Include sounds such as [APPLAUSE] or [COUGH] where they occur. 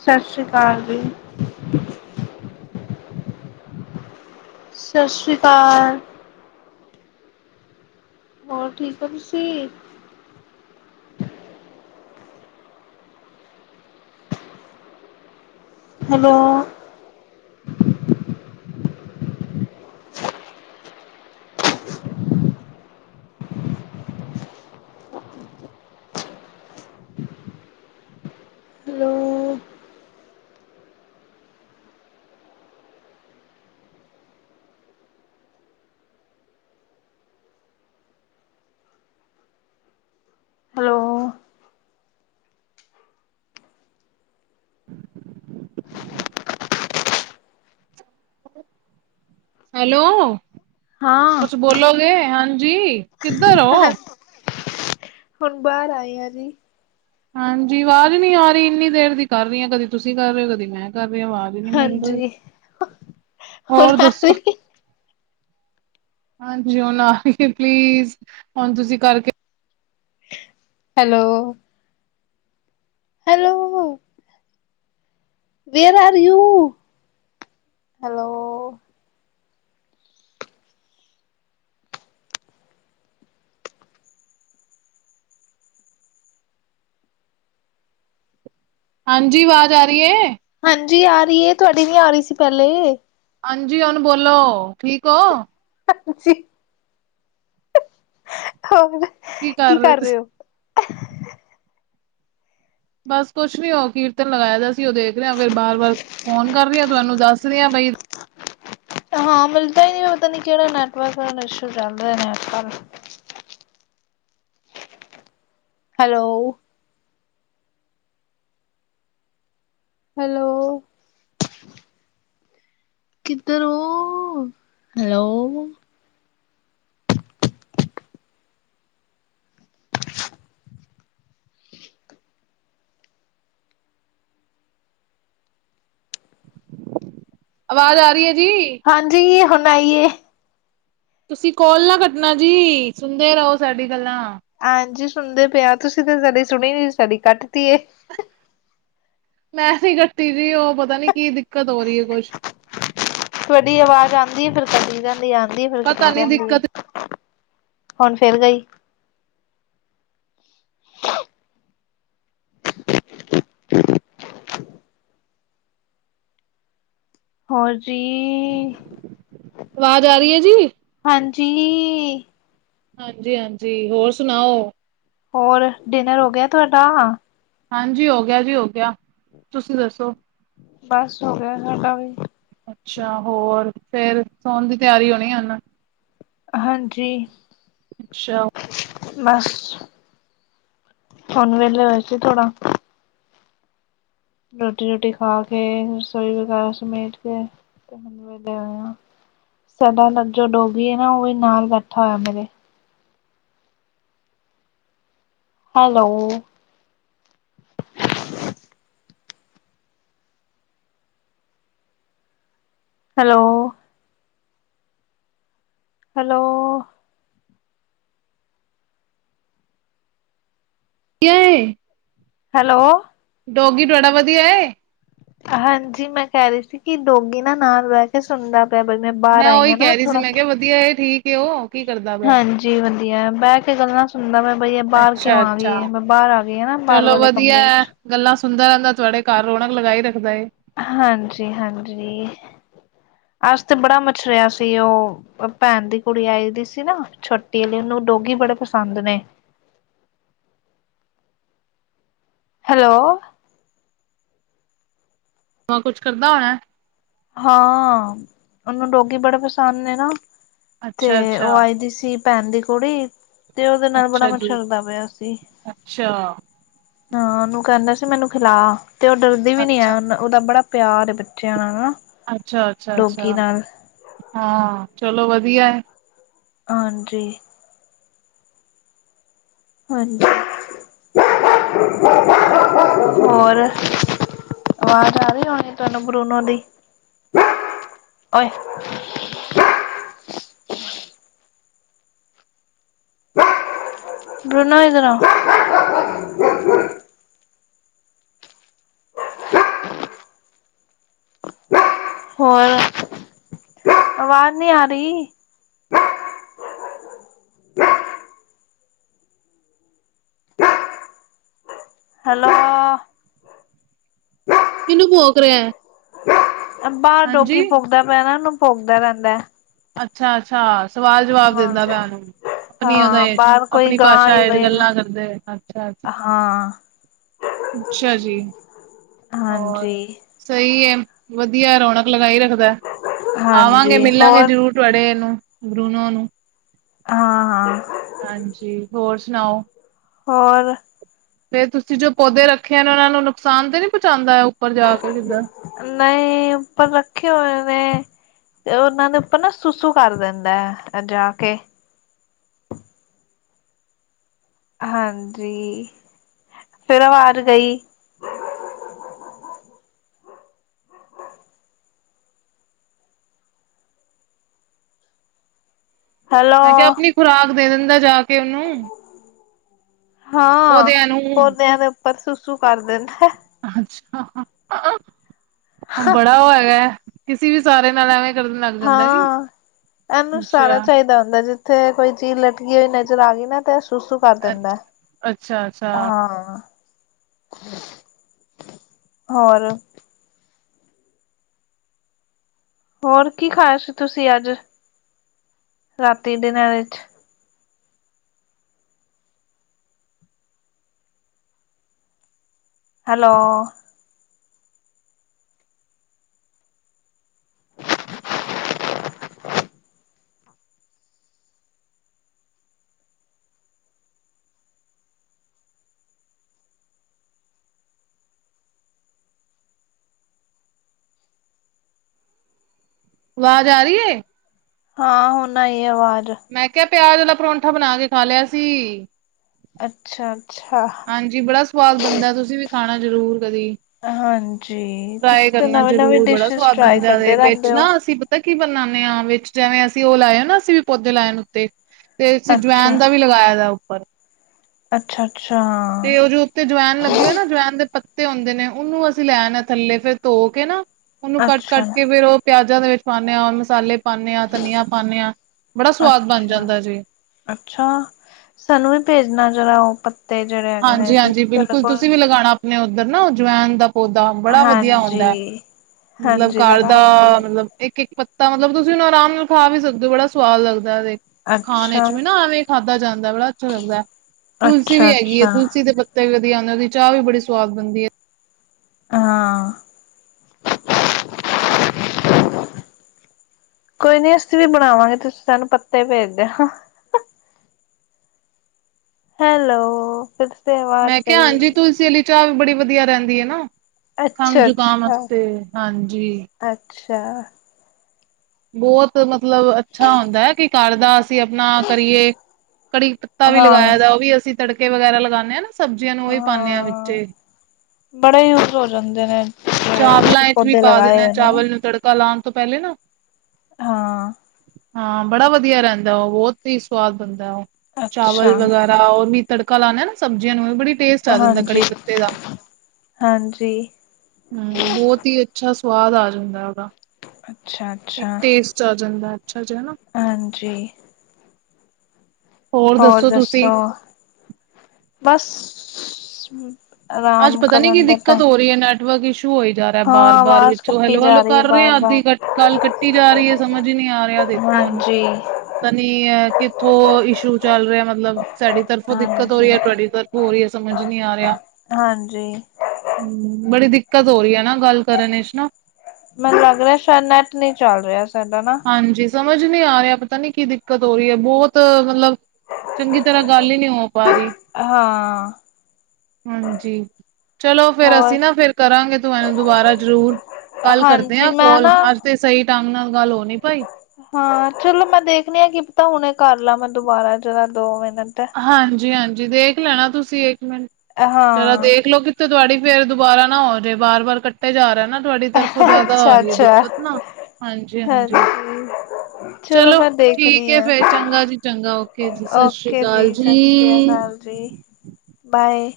ਸਤਿ ਸ੍ਰੀ ਅਕਾਲ ਜੀ। [INAUDIBLE] ਸਤਿ ਸ਼੍ਰੀ ਅਕਾਲ। ਹੋਰ ਠੀਕ ਓ ਤੁਸੀਂ? ਹੈਲੋ। ਹੈਲੋ। ਹੈਲੋ। ਹੈਲੋ, ਹਾਂ। ਕੁਛ ਬੋਲ ਬੋਲੋਗੇ ਹਾਂਜੀ। ਕਿੱਧਰ ਹੋ? ਹੁਣ ਬਾਹਰ ਆਏ ਆ ਜੀ। ਹਾਂਜੀ, ਆਵਾਜ਼ ਨਹੀ ਆ ਰਹੀ, ਇੰਨੀ ਦੇਰ ਦੀ ਕਰ ਰਹੀ ਹ ਕਦੀ ਤੁਸੀਂ ਕਰ ਰਹੇ ਹੋ, ਕਦੀ ਮੈਂ ਕਰ ਰਹਾ ਆਵਾਜ਼। ਨਹੀਂ ਮਿਲ ਰ, ਹਾਂਜੀ, ਹੁਣ ਹੋਰ ਆ ਦੱਸੋ? ਰਹੀ ਹਾਂਜੀ, ਹੁਣ ਆ ਰਹੀ ਪਲੀਜ਼ ਹੁਣ ਤੁਸੀਂ ਕਰਕੇ hello. Hello. Where are you? Hello. ਹਾਂਜੀ, ਆਵਾਜ਼ ਆ ਰਹੀ ਹੈ? ਹਾਂਜੀ, ਆ ਰਹੀ ਹੈ, ਤੁਹਾਡੀ ਨੀ ਆ ਰਹੀ ਸੀ ਪਹਿਲੇ। ਹਾਂਜੀ, ਉਹ ਬੋਲੋ ਠੀਕ ਹੋ? ਹਾਂਜੀ, ਹੋਰ? ਕੀ ਕਰ ਰਹੇ ਤੁਸੀਂ? ਬਸ ਕੁਛ ਨੀ ਉਹ ਕੀਰਤਨ ਲਗਾਇਆ ਦਾ ਸੀ, ਉਹ ਦੇਖ ਰਹੇਾਂ ਫਿਰ ਬਾਰ ਵਾਰ ਫੋਨ ਕਰ ਰਹੀ, ਹ ਤੁਹਾਨੂੰ ਦੱਸ ਦੱਸਦੀ ਆ ਬਈ। ਹਾਂ ਮਿਲਦਾ ਹੀ ਨਹੀਂ ਪਤਾ ਨੀ ਕਿਹੜਾ ਨੈਟਵਰਕ ਇਸ਼ੂ ਚੱਲਦਾ ਨੇ ਅੱਜ- ਕੱਲ ਹੈਲੋ। ਹੈਲੋ। ਕਿੱਧਰ ਹੋ? [INAUDIBLE] ਆਵਾਜ਼ ਆ ਰਹੀ ਹੈ ਜੀ ਹਾਂਜੀ ਹੁਣ ਆਈ ਏ ਤੁਸੀਂ ਕੋਲ ਨਾ ਕੱਟਨਾ ਜੀ ਸੁਣਦੇ ਰਹੋ ਸਾਡੀ ਗੱਲਾਂ ਹਾਂਜੀ ਸੁਣਦੇ ਪਏ ਆ ਤੁਸੀਂ ਤਾਂ ਸਾਡੀ ਸੁਣੀ ਨਹੀਂ ਸਾਡੀ ਕੱਟਤੀ ਏ ਮੈਂ ਨੀ ਕੱਟੀ ਜੀ ਉਹ ਪਤਾ ਨੀ ਕੀ ਦਿੱਕਤ ਹੋ ਰਹੀ ਹੈ ਕੁੱਛ ਤੁਹਾਡੀ ਆਵਾਜ਼ ਆਉਂਦੀ ਫਿਰ ਕੱਟੀ ਜਾਂਦੀ ਆਉਂਦੀ ਫਿਰ ਪਤਾ ਕਟੀ ਨੀ ਜਾਂਦੀ ਏ ਦਿੱਕਤ ਹੁਣ ਫਿਰ ਗਈ ਹੋਰ ਜੀ ਵਾਜ਼ ਆ ਰਹੀ ਹੈ ਜੀ ਹਾਂਜੀ ਹਾਂਜੀ ਹਾਂਜੀ ਹੋਰ ਸੁਣਾਓ ਹੋਰ ਡਿਨਰ ਹੋ ਗਿਆ ਤੁਆਡਾ ਹਾਂਜੀ ਹੋ ਗਿਆ ਜੀ ਹੋ ਗਿਆ ਤੁਸੀਂ ਦੱਸੋ ਬਸ ਹੋ ਗਿਆ ਸਾਡਾ ਵੀ ਅੱਛਾ ਹੋਰ ਫੇਰ ਸੋਣ ਦੀ ਤਿਆਰੀ ਹੋਣੀ ਹੁਨ ਹਾਂਜੀ ਅੱਛਾ ਬਸ ਹੁਣ ਵੇਲੇ ਹੋਏ ਸੀ ਥੋੜਾ ਰੋਟੀ ਰੂਟੀ ਖਾ ਕੇ ਰਸੋਈ ਵਗੈਰਾ ਸਮੇਟ ਕੇ ਵੇਲੇ ਹੋਏ ਆ ਸਾਡਾ ਜੋ ਡੋਗੀ ਹੈ ਨਾ ਉਹ ਵੀ ਨਾਲ ਬੈਠਾ ਹੋਇਆ ਮੇਰੇ ਹੈਲੋ ਹੈਲੋ ਹੈਲੋ ਕਿਆ ਏ [UNINTELLIGIBLE] ਹੈਲੋ ਡੋਗੀ ਤੁਹਾਡਾ ਵਧੀਆ ਏ ਹਾਂਜੀ ਮੈਂ ਕਹਿ ਰਹੀ ਸੀ ਕਿ ਡੋਗੀ ਨਾ ਨਾਲ ਬਹਿ ਕੇ ਸੁਣਦਾਂ ਮੈਂ ਬਾਹਰ ਆਈ ਉਹੀ ਹਾਂ ਨਾ ਕਹਿ ਰਹੀ ਸੀ ਥੋੜਾ ਮੈਂ ਕਿਹਾ ਵਧੀਆ ਏ ਠੀਕ ਏ ਉਹ ਕੀ ਕਰਦਾ ਪਿਆ ਹਾਂਜੀ ਵਧੀਆ ਬਹਿ ਕੇ ਗੱਲਾਂ ਸੁਣਦਾ ਸੁਣਦਾ ਮੈਂ ਬਈ ਬਾਹਰ ਅੱਛਾ ਕਿਉਂ ਆ ਅੱਛਾ ਗਈ ਹੈ ਮੈਂ ਬਾਹਰ ਆ ਗਈ ਨਾ ਬਾਹਰ ਚਲੋ ਵਾਲੇ ਕਂਮਰੇ ਵਧੀਆ ਐ ਗੱਲਾਂ ਸੁਣਦਾ ਰਹਿੰਦਾ ਤੁਹਾਡੇ ਘਰ ਰੌਣਕ ਲਗਾਈ ਰੱਖਦਾ ਏ ਹਾਂਜੀ ਹਾਂਜੀ ਅੱਜ ਤੇ ਬੜਾ ਮਛਰਿਆ ਸੀ ਉਹ ਭੈਣ ਦੀ ਕੁੜੀ ਆਈ ਦੀ ਸੀ ਨਾ ਛੋਟੀ ਵਾਲੀ ਉਹਨੂੰ ਡੋਗੀ ਬੜੇ ਪਸੰਦ ਨੇ ਹੈਲੋ ਹੋਰ ਕੁੱਛ ਕਰਦਾ ਹੋਣਾ ਹਾਂ ਉਹਨੂੰ ਡੋਗੀ ਬੜੇ ਪਸੰਦ ਨੇ ਨਾ ਤੇ ਅੱਛਾ ਉਹ ਅੱਛਾ ਆਈ ਦੀ ਸੀ ਭੈਣ ਦੀ ਕੁੜੀ ਤੇ ਉਹਦੇ ਨਾਲ ਬੜਾ ਅੱਛਾ ਜੀ ਮਛਰਦਾ ਪਿਆ ਸੀ ਅੱਛਾ ਹਾਂ ਉਹਨੂੰ ਕਹਿੰਦਾ ਸੀ ਮੈਨੂੰ ਖਿਲਾ ਤੇ ਉਹ ਡਰਦੀ ਵੀ ਨੀ ਆ ਅੱਛਾ ਉਹਨੂੰ ਉਹਦਾ ਬੜਾ ਪਿਆਰ ਹੈ ਬੱਚਿਆਂ ਨਾਲ ਨਾ ਅੱਛਾ ਅੱਛਾ ਡੋਗੀ ਅੱਛਾ ਨਾਲ ਹਾਂ ਚਲੋ ਵਧੀਆ ਐ ਹਾਂਜੀ ਹਾਂਜੀ ਹੋਰ [UNINTELLIGIBLE] ਆਵਾਜ਼ ਆ ਰਹੀ ਹੋਣੀ ਤੁਹਾਨੂੰ ਬਰੂਨੋ ਦੀ ਬਰੂਨੋ ਇਧਰ ਆ [UNINTELLIGIBLE] ਹੋਰ, ਆਵਾਜ਼ ਨੀ ਆ ਰਹੀ। ਹੈਲੋ ਕਿਨੂੰ ਭੋਕ ਰਿਹੈ? ਬਾਹਰ ਡੋਗੀ ਭੋਂਕਦਾ ਪਿਆ ਨਾ, ਉਹਨੂੰ ਭੋਂਕਦਾ ਰਹਿੰਦੈ। ਅੱਛਾ- ਅੱਛਾ, ਸਵਾਲ ਜਵਾਬ ਹਾਂ ਦੇਂਦਾ ਪਿਐ ਉਹਨੂੰ ਆਪਣੀ ਅਦਾ, ਹਾਂ ਬਾਹਰ ਕੋਈ ਆਪਣੀ ਗਾਂ ਭਾਸ਼ਾ, ਆਏ ਹੋਏ ਆ ਗੱਲਾਂ ਕਰਦੇ ਪਏ, ਅੱਛਾ- ਅੱਛਾ ਹਾਂ ਅੱਛਾ ਜੀ, ਹੋਰ ਹਾਂਜੀ ਸਹੀ ਐ, ਵਦੀਆ, ਰੌਣਕ ਲਗਾਈ ਰੱਖਦਾ, ਆਵਾਂਗੇ ਹਾਂਜੀ ਮਿਲਾਂਗੇ। ਹੋਰ ਫੂਟ ਵਡੇ ਨੂੰ, ਬ੍ਰੂਨੋ ਨੂੰ ਹਾਂ ਹਾਂ ਹਾਂਜੀ, ਹੋਰ ਸੁਣਾਓ। ਹੋਰ ਫੇਰ, ਤੁਸੀਂ ਜੋ ਪੌਦੇ ਰੱਖੇ ਨੇ, ਉਹਨਾਂ ਨੂੰ ਨੁਕਸਾਨ ਤੇ ਨਹੀਂ ਪਹੁੰਚਾਦਾ, ਉੱਪਰ ਜਾ ਕੇ ਕਿੱਧਰ? ਨਈਂ, ਉਪਰ ਰੱਖੇ ਹੋਏ ਨੇ ਤੇ ਉਹਨਾਂ ਦੇ ਉੱਪਰ ਨਾ, ਸੁਸੂ ਕਰ ਦਿੰਦਾ ਇੱਥੇ ਆ ਕੇ ਹਾਂਜੀ, ਫਿਰ ਆਵਾਜ਼ ਗਈ। ਹੈਲੋ ਮੈਂ ਕਿਹਾ, ਆਪਣੀ ਖੁਰਾਕ ਦੇ ਦਿੰਦਾ ਜਾ ਕੇ ਉਨੂੰ। ਹਾਂ, ਨੂੰ। ਪੌਦਿਆਂ ਦੇ ਉੱਪਰ ਸੁਸੂ ਕਰ ਦਿੰਦਾ। ਅੱਛਾ, ਬੜਾ ਉਹ ਹੈਗਾ, ਕਿਸੀ ਵੀ ਸਾਰੇ ਨਾਲ ਐਵੇਂ ਕਰਨ ਲੱਗ ਜਾਂਦਾ ਕਿ ਹਾਂ, ਐਨੂੰ ਸਾਰਾ ਅੱਛਾ, ਚਾਹੀਦੈ ਹੁੰਦੈ ਜੇ ਤੇ ਕੋਈ ਚੀਜ਼ ਲਟਕੀ ਹੋਈ ਨਜ਼ਰ ਆ ਗਈ ਨਾ, ਤੇ ਸੂਸੂ ਕਰ ਦਿੰਦਾ ਅੱਛਾ, ਅੱਛਾ, ਅੱਛਾ ਹਾਂ। ਹੋਰ ਹੋਰ, ਕੀ ਖਾਇਆ ਸੀ ਤੁਸੀਂ ਅੱਜ ਰਾਤੀ ਡਿਨਰ ਚ? ਹੈਲੋ [UNINTELLIGIBLE] ਆਵਾਜ਼ ਆ ਰਹੀ ਏ। ਹਾਂ, ਹੁਨ ਆਈ ਆਵਾਜ਼। ਮੈਂ ਕਿਹਾ, ਪਿਆਜ ਆਲਾ ਪਰੌਂਠਾ ਬਣਾ ਕੇ ਖਾ ਲਿਆ ਸੀ। ਅੱਛਾ ਅੱਛਾ ਹਾਂਜੀ, ਬੜਾ ਸਵਾਦ ਬਨੰਦਾ, ਤੁਸੀਂ ਵੀ ਖਾਣਾ ਜਰੂਰ ਕਦੀ। ਹਾਂਜੀ ਟਰਾਏ ਤੁਸੀਂ ਤੇ ਕਰਨਾ ਨਵੇਂ ਨਵੇਂ ਜਰੂਰ, ਬੜਾ ਡਿਸ਼ਿਸ ਸਵਾਦ ਟਰਾਈ ਬਣਦਾ ਜੇ ਕਰਦੇ ਵਿੱਚ ਰਹਿੰਦੇ ਨਾ ਹੋ ਅਸੀਂ ਤਾਂ ਕੀ ਬਨਾਨੇ ਆ, ਵਿੱਚ ਜੈਵੇਂ ਅਸੀਂ ਉਹ ਲਾਏ ਨਾ, ਅਸੀਂ ਵੀ ਪੌਦੇ ਲੈਨ ਉੱਤੇ ਤੇ, ਅਸੀਂ ਅੱਛਾ ਜਵੈਨ ਦਾ ਵੀ ਲਗਾਇਐ ਦਾ ਉੱਪਰ। ਅੱਛਾ -ਅੱਛਾ ਤੇ ਉਹ ਜੋ ਉੱਤੇ ਜਵੈਨ ਲੱਗੇ ਹੋਏ ਨਾ, ਜਵੈਨ ਦੇ ਪ ਤੇ ਆਂਦੇ ਨੇ, ਉਹਨੂੰ ਅਸੀਂ ਲੈ ਆਨੇ ਆ ਥੱਲੇ, ਫਿਰ ਧੋ ਕੇ ਨਾ, ਉਹਨੂੰ ਕੱਟ- ਅੱਛਾ ਕੱਟ ਕੇ ਫਿਰ ਉਹ ਪਿਆਜਾਂ ਦੇ ਵਿੱਚ ਪਾਨੇਂ ਆ, ਮਸਾਲੇ ਪਾਨੇਂ ਆ, ਧਨੀਆ ਪਾਨੇ ਆ, ਬੜਾ ਸਵਾਦ ਬਣ ਅੱਛਾ ਜਾਂਦਾ ਸੀ। ਅੱਛਾ, ਸਾਨੂੰ ਵੀ ਭੇਜਨਾ ਜੇਹੜਾ ਓਹੋ ਪੱਤੇ, ਜਿਹੜੇ ਹੈਗੇ ਨੇ, ਤੁਹਾਡੇ ਕੋਲ ਨੇ, ਔਧਰ ਨਾ ਜਵੈਨ ਦਾ ਪੌਦਾ, ਬੜਾ ਵਧੀਆ ਹੁੰਦਾ, ਹਾਂਜੀ ਮਤਲਬ ਹਾਂਜੀ ਘਰ ਦਾ ਲਗਾਵਾਂਗੇ ਮਤਲਬ ਇੱਕ - ਇੱਕ ਪੱਤਾ, ਮਤਲਬ ਤੁਸੀਂ ਉਹਨੂੰ ਆਰਾਮ ਨਾਲ ਖਾ ਵੀ ਸਕਦੇ ਓ, ਬੜਾ ਸਵਾਦ ਲੱਗਦਾ ਵੇ। ਖਾਣ ਅੱਛਾ 'ਚ ਵੀ ਨਾ, ਐਵੇਂ ਖਾਧਾ ਜਾਂਦਾ, ਬੜਾ ਅੱਛਾ ਲੱਗਦਾ ਤੁਲਸੀ ਅੱਛਾ ਵੀ ਹੈਗੀ ਏ। ਅੱਛਾ 'ਤੇ ਪੱਤੇ ਵੀ ਵਧੀਆਂ ਆਂਦੇ, ਉਹਦੀ ਚਾਹ ਵੀ ਬੜੀ ਸਵਾਦ ਬਨਦੀ ਏ। ਹਾਂ [INAUDIBLE] ਕੋਈ ਨੀ, ਅਸੀਂ ਵੀ ਬਣਾਵਾਂਗੇ। ਤੁਸੀਂ ਸਾਨੂੰ ਪੱਤੇ ਭੇਜ ਦੇਓ। ਹੈਲੋ। ਫਿਰ ਸੇ ਆਵਾਜ਼ ਮੈਂ ਕਿਹਾ ਗਈ ਹਾਂਜੀ, ਤੁਲਸੀ ਆਲੀ ਚਾਹ ਵੀ ਬੜੀ ਵਧੀਆ ਰਹਿੰਦੀ ਏ ਨਾ, ਅੱਛਾ ਖੰਘ-ਜੁਕਾਮ ਅੱਛਾ। ਵਾਸਤੇ। ਹਾਂਜੀ। ਅੱਛਾ। ਬੋਤ ਮਤਲਬ ਅ ਛਾ ਹੁੰਦੈ ਕਿ ਘਰ ਦਾ ਅਸੀਂ ਆਪਣਾ ਕਰੀਏ, ਕੜੀ ਪੱਤਾ ਵੀ ਹਾਂ ਲਗਾਇਆ ਦਾ ਉਹ ਵੀ ਅਸੀਂ ਤੜਕੇ ਵਗੈਰਾ ਲਗਾਨੇ ਆ ਨਾ ਸਬਜ਼ੀਆਂ ਨੂੰ, ਉਹੀ ਪਾਨੇਆ ਹਾਂ। ਵਿੱਚੇ ਈ ਬੜੇ ਯੂਸ ਹੋ ਜਾਂਦੇ ਨੇ। ਚਾਵਲਾਂ ਤੁਸੀਂ ਇਚ ਵੀ ਪੌਦੇ ਪਾ ਲਗਾਏ ਦੀਨੇ ਆ, ਹੋਏ ਨੇ ਨਾ। ਚਾਵਲ ਨੂੰ ਤੜਕਾ ਲਾਣ ਤੋਂ ਪੈਲੇ ਨਾ ਹਾਂ। ਹਾਂ, ਬੜਾ ਵਧੀਆ ਰੈਹਦੈ ਓ, ਬੋਤ ਈ ਸਵਾਦ ਬਨਦੇ ਓ‌। ਚਾਵਲ ਅੱਛਾ ਵਗੈਰਾ ਅ ਓ ਨੀ ਤੜਕਾ ਲਾਨੇ ਆ ਨਾ ਸਬਜ਼ੀਆਂ ਨੂੰ ਵੀ ਬੜੀ ਟੇਸਟ ਆ ਜਾਂਦਾ ਕੜੀ ਪੱਤੇ ਦਾ ਹਾਂਜੀ-ਹਾਂਜੀ‌। ਹਮ ਬੋਤ ਹੀ ਅੱਛਾ ਸਵਾਦ ਆ ਜਾਂਦਾ ਓਦਾ। ਅੱਛਾ ਇੱਕ ਅੱਛਾ ਟੇਸਟ ਚਲ ਜਾਂਦਾ, ਅੱਛਾ [UNINTELLIGIBLE] ਹਾਂਜੀ। ਹੋਰ ਦੱਸੋ? ਬਸ ਅੱਜ ਆਰਾਮ ਪਤਾ ਨੀ ਕੀ ਕਰਨ ਦਾ ਦਿੱਕਤ ਟਾਈਮ ਹੋ ਰਹੀ ਹੈ, ਨੈਟਵਕ ਇਸ਼ੂ ਨੂੰ ਹੋਈ ਜਾ ਰਿਹਾ ਹਾਂ ਬਾਰ-ਬਾਰ। ਆਵਾਜ਼ ਵਿੱਚੋਂ ਕੱਟੀ ਹੈਲੋ ਜਾ ਹਲੋ ਰਹੀ ਹੈ ਕਰ ਰਹੇ ਬਾਰ ਆ, ਅੱਧੀ ਬਾਰ ਕ ਕਾਲ ਕੱਟੀ ਜਾ ਰਹੀ ਹੈ ਸਮਝ ਹੀ ਨਹੀਂ ਆ ਰਿਹਾ, ਦੇ ਹਾਂਜੀ। ਪਤਾ ਨੀ ੲੈ ਕਿੱਥੋਂ ਇਸ਼ੂ ਚੱਲ ਰਿਹਾ, ਮਤਲਬ ਸਾਡੀ ਤਰਫੋਂ ਦਿੱਕਤ ਹੋ ਹਾਂਜੀ ਰਹੀ ਹੈ, ਤੁਹਾਡੀ ਤਰ ਹੋ ਰਹੀ ਹੈ, ਸਮਝ ਨੀ ਆ ਰਿਹਾ ਹਾਂਜੀ। ਹਮ ਬੜੀ ਦਿੱਕਤ ਹੋ ਰਹੀ ਹੈ ਨਾ, ਗੱਲ ਕਰਨ ਵਿਚ ਨਾ ਮੈਨੂੰ ਲੱਗ ਰਿਹੈ ਸੈ਼ਇਦ ਨੈਟ ਨਹੀਂ ਚੱਲ ਰਿਹਾ ਸਾਡਾ ਨਾ ਹਾਂਜੀ, ਸਮਝ ਨੀ ਆ ਰਿਆ ਪਤਾ ਨੀ ਕੀ ਦਿੱਕਤ ਹੋ ਰੀ ਐ। ਬੌਤ ਮਤਲਬ ਚੰਗੀ ਤਰ੍ਹਾਂ ਗੱਲ ਹੀ ਨੀ ਹੋ ਪਾ ਰੀ। ਅ ਹਾਂ। ਹਾਂਜੀ। ਚਲੋ ਫੇਰ ਅਸੀਂ ਹੋਰ ਨਾ ਫੇਰ ਕਰਾਂਗੇ ਤੁਹਾਨੂੰ ਦੁਬਾਰਾ ਜ਼ਰੂਰ। ਕੱਲ ਕਰਦੇ ਹਾਂਜੀ ਆ ਮੈਂ ਕੋਲ, ਨਾ ਅੱਜ ਤੇ ਸਹੀ ਢੰਗ ਨਾਲ ਗੱਲ ਹੋ ਨੀ ਪਾਈ। ਹਾਂ, ਚਲੋ ਮੈਂ ਦੇਖਣੀ ਆਂ ਕਿ ਪਤਾ ਹੁਣੇ ਕਰ ਲਾ ਮੈਂ ਦੁਬਾਰਾ ਜਰਾ ਦੋ ਮਿਨਟ। ਹਾਂਜੀ-ਹਾਂਜੀ। ਦੇਖ ਲੈਣਾ ਤੁਸੀਂ ਇੱਕ ਮਿੰਟ, ਜਰਾ ਹਾਂ ਦੇਖਲੋ ਕਿਥ ਤੇ ਤੁਆਡੀ ਫੇਰ ਦੁਬਾਰਾ ਨਾ ਹੋ ਜੇ। ਬਾਰ ਵਾਰ ਕੱਟ ਤੇ ਜਾ ਰੈ ਨਾ ਤੁਆਡੀ ਤਰਫੋਂ ਜੈਦਾ ਆ ਅੱਛਾ ਰੀ ਏ ਅੱਛਾ ਦਿੱਕਤ ਨਾ, ਹਾਂਜੀ-ਹਾਂਜੀ। ਹਾਂਜੀ ਚਲੋ। ਮੈਂ ਠੀਕ ਦੇਖਦੀ ਏ, ਹਾਂ ਫੇਰ ਚੰਗਾ ਜੀ ਚੰਗਾ। ਓਕੇ ਜੀ। ਸਤ ਸ਼੍ਰੀ ਓਕੇ ਜੀ। ਸਤ ਸ੍ਰੀ ਅਕਾਲ ਜੀ। ਬਾਏ।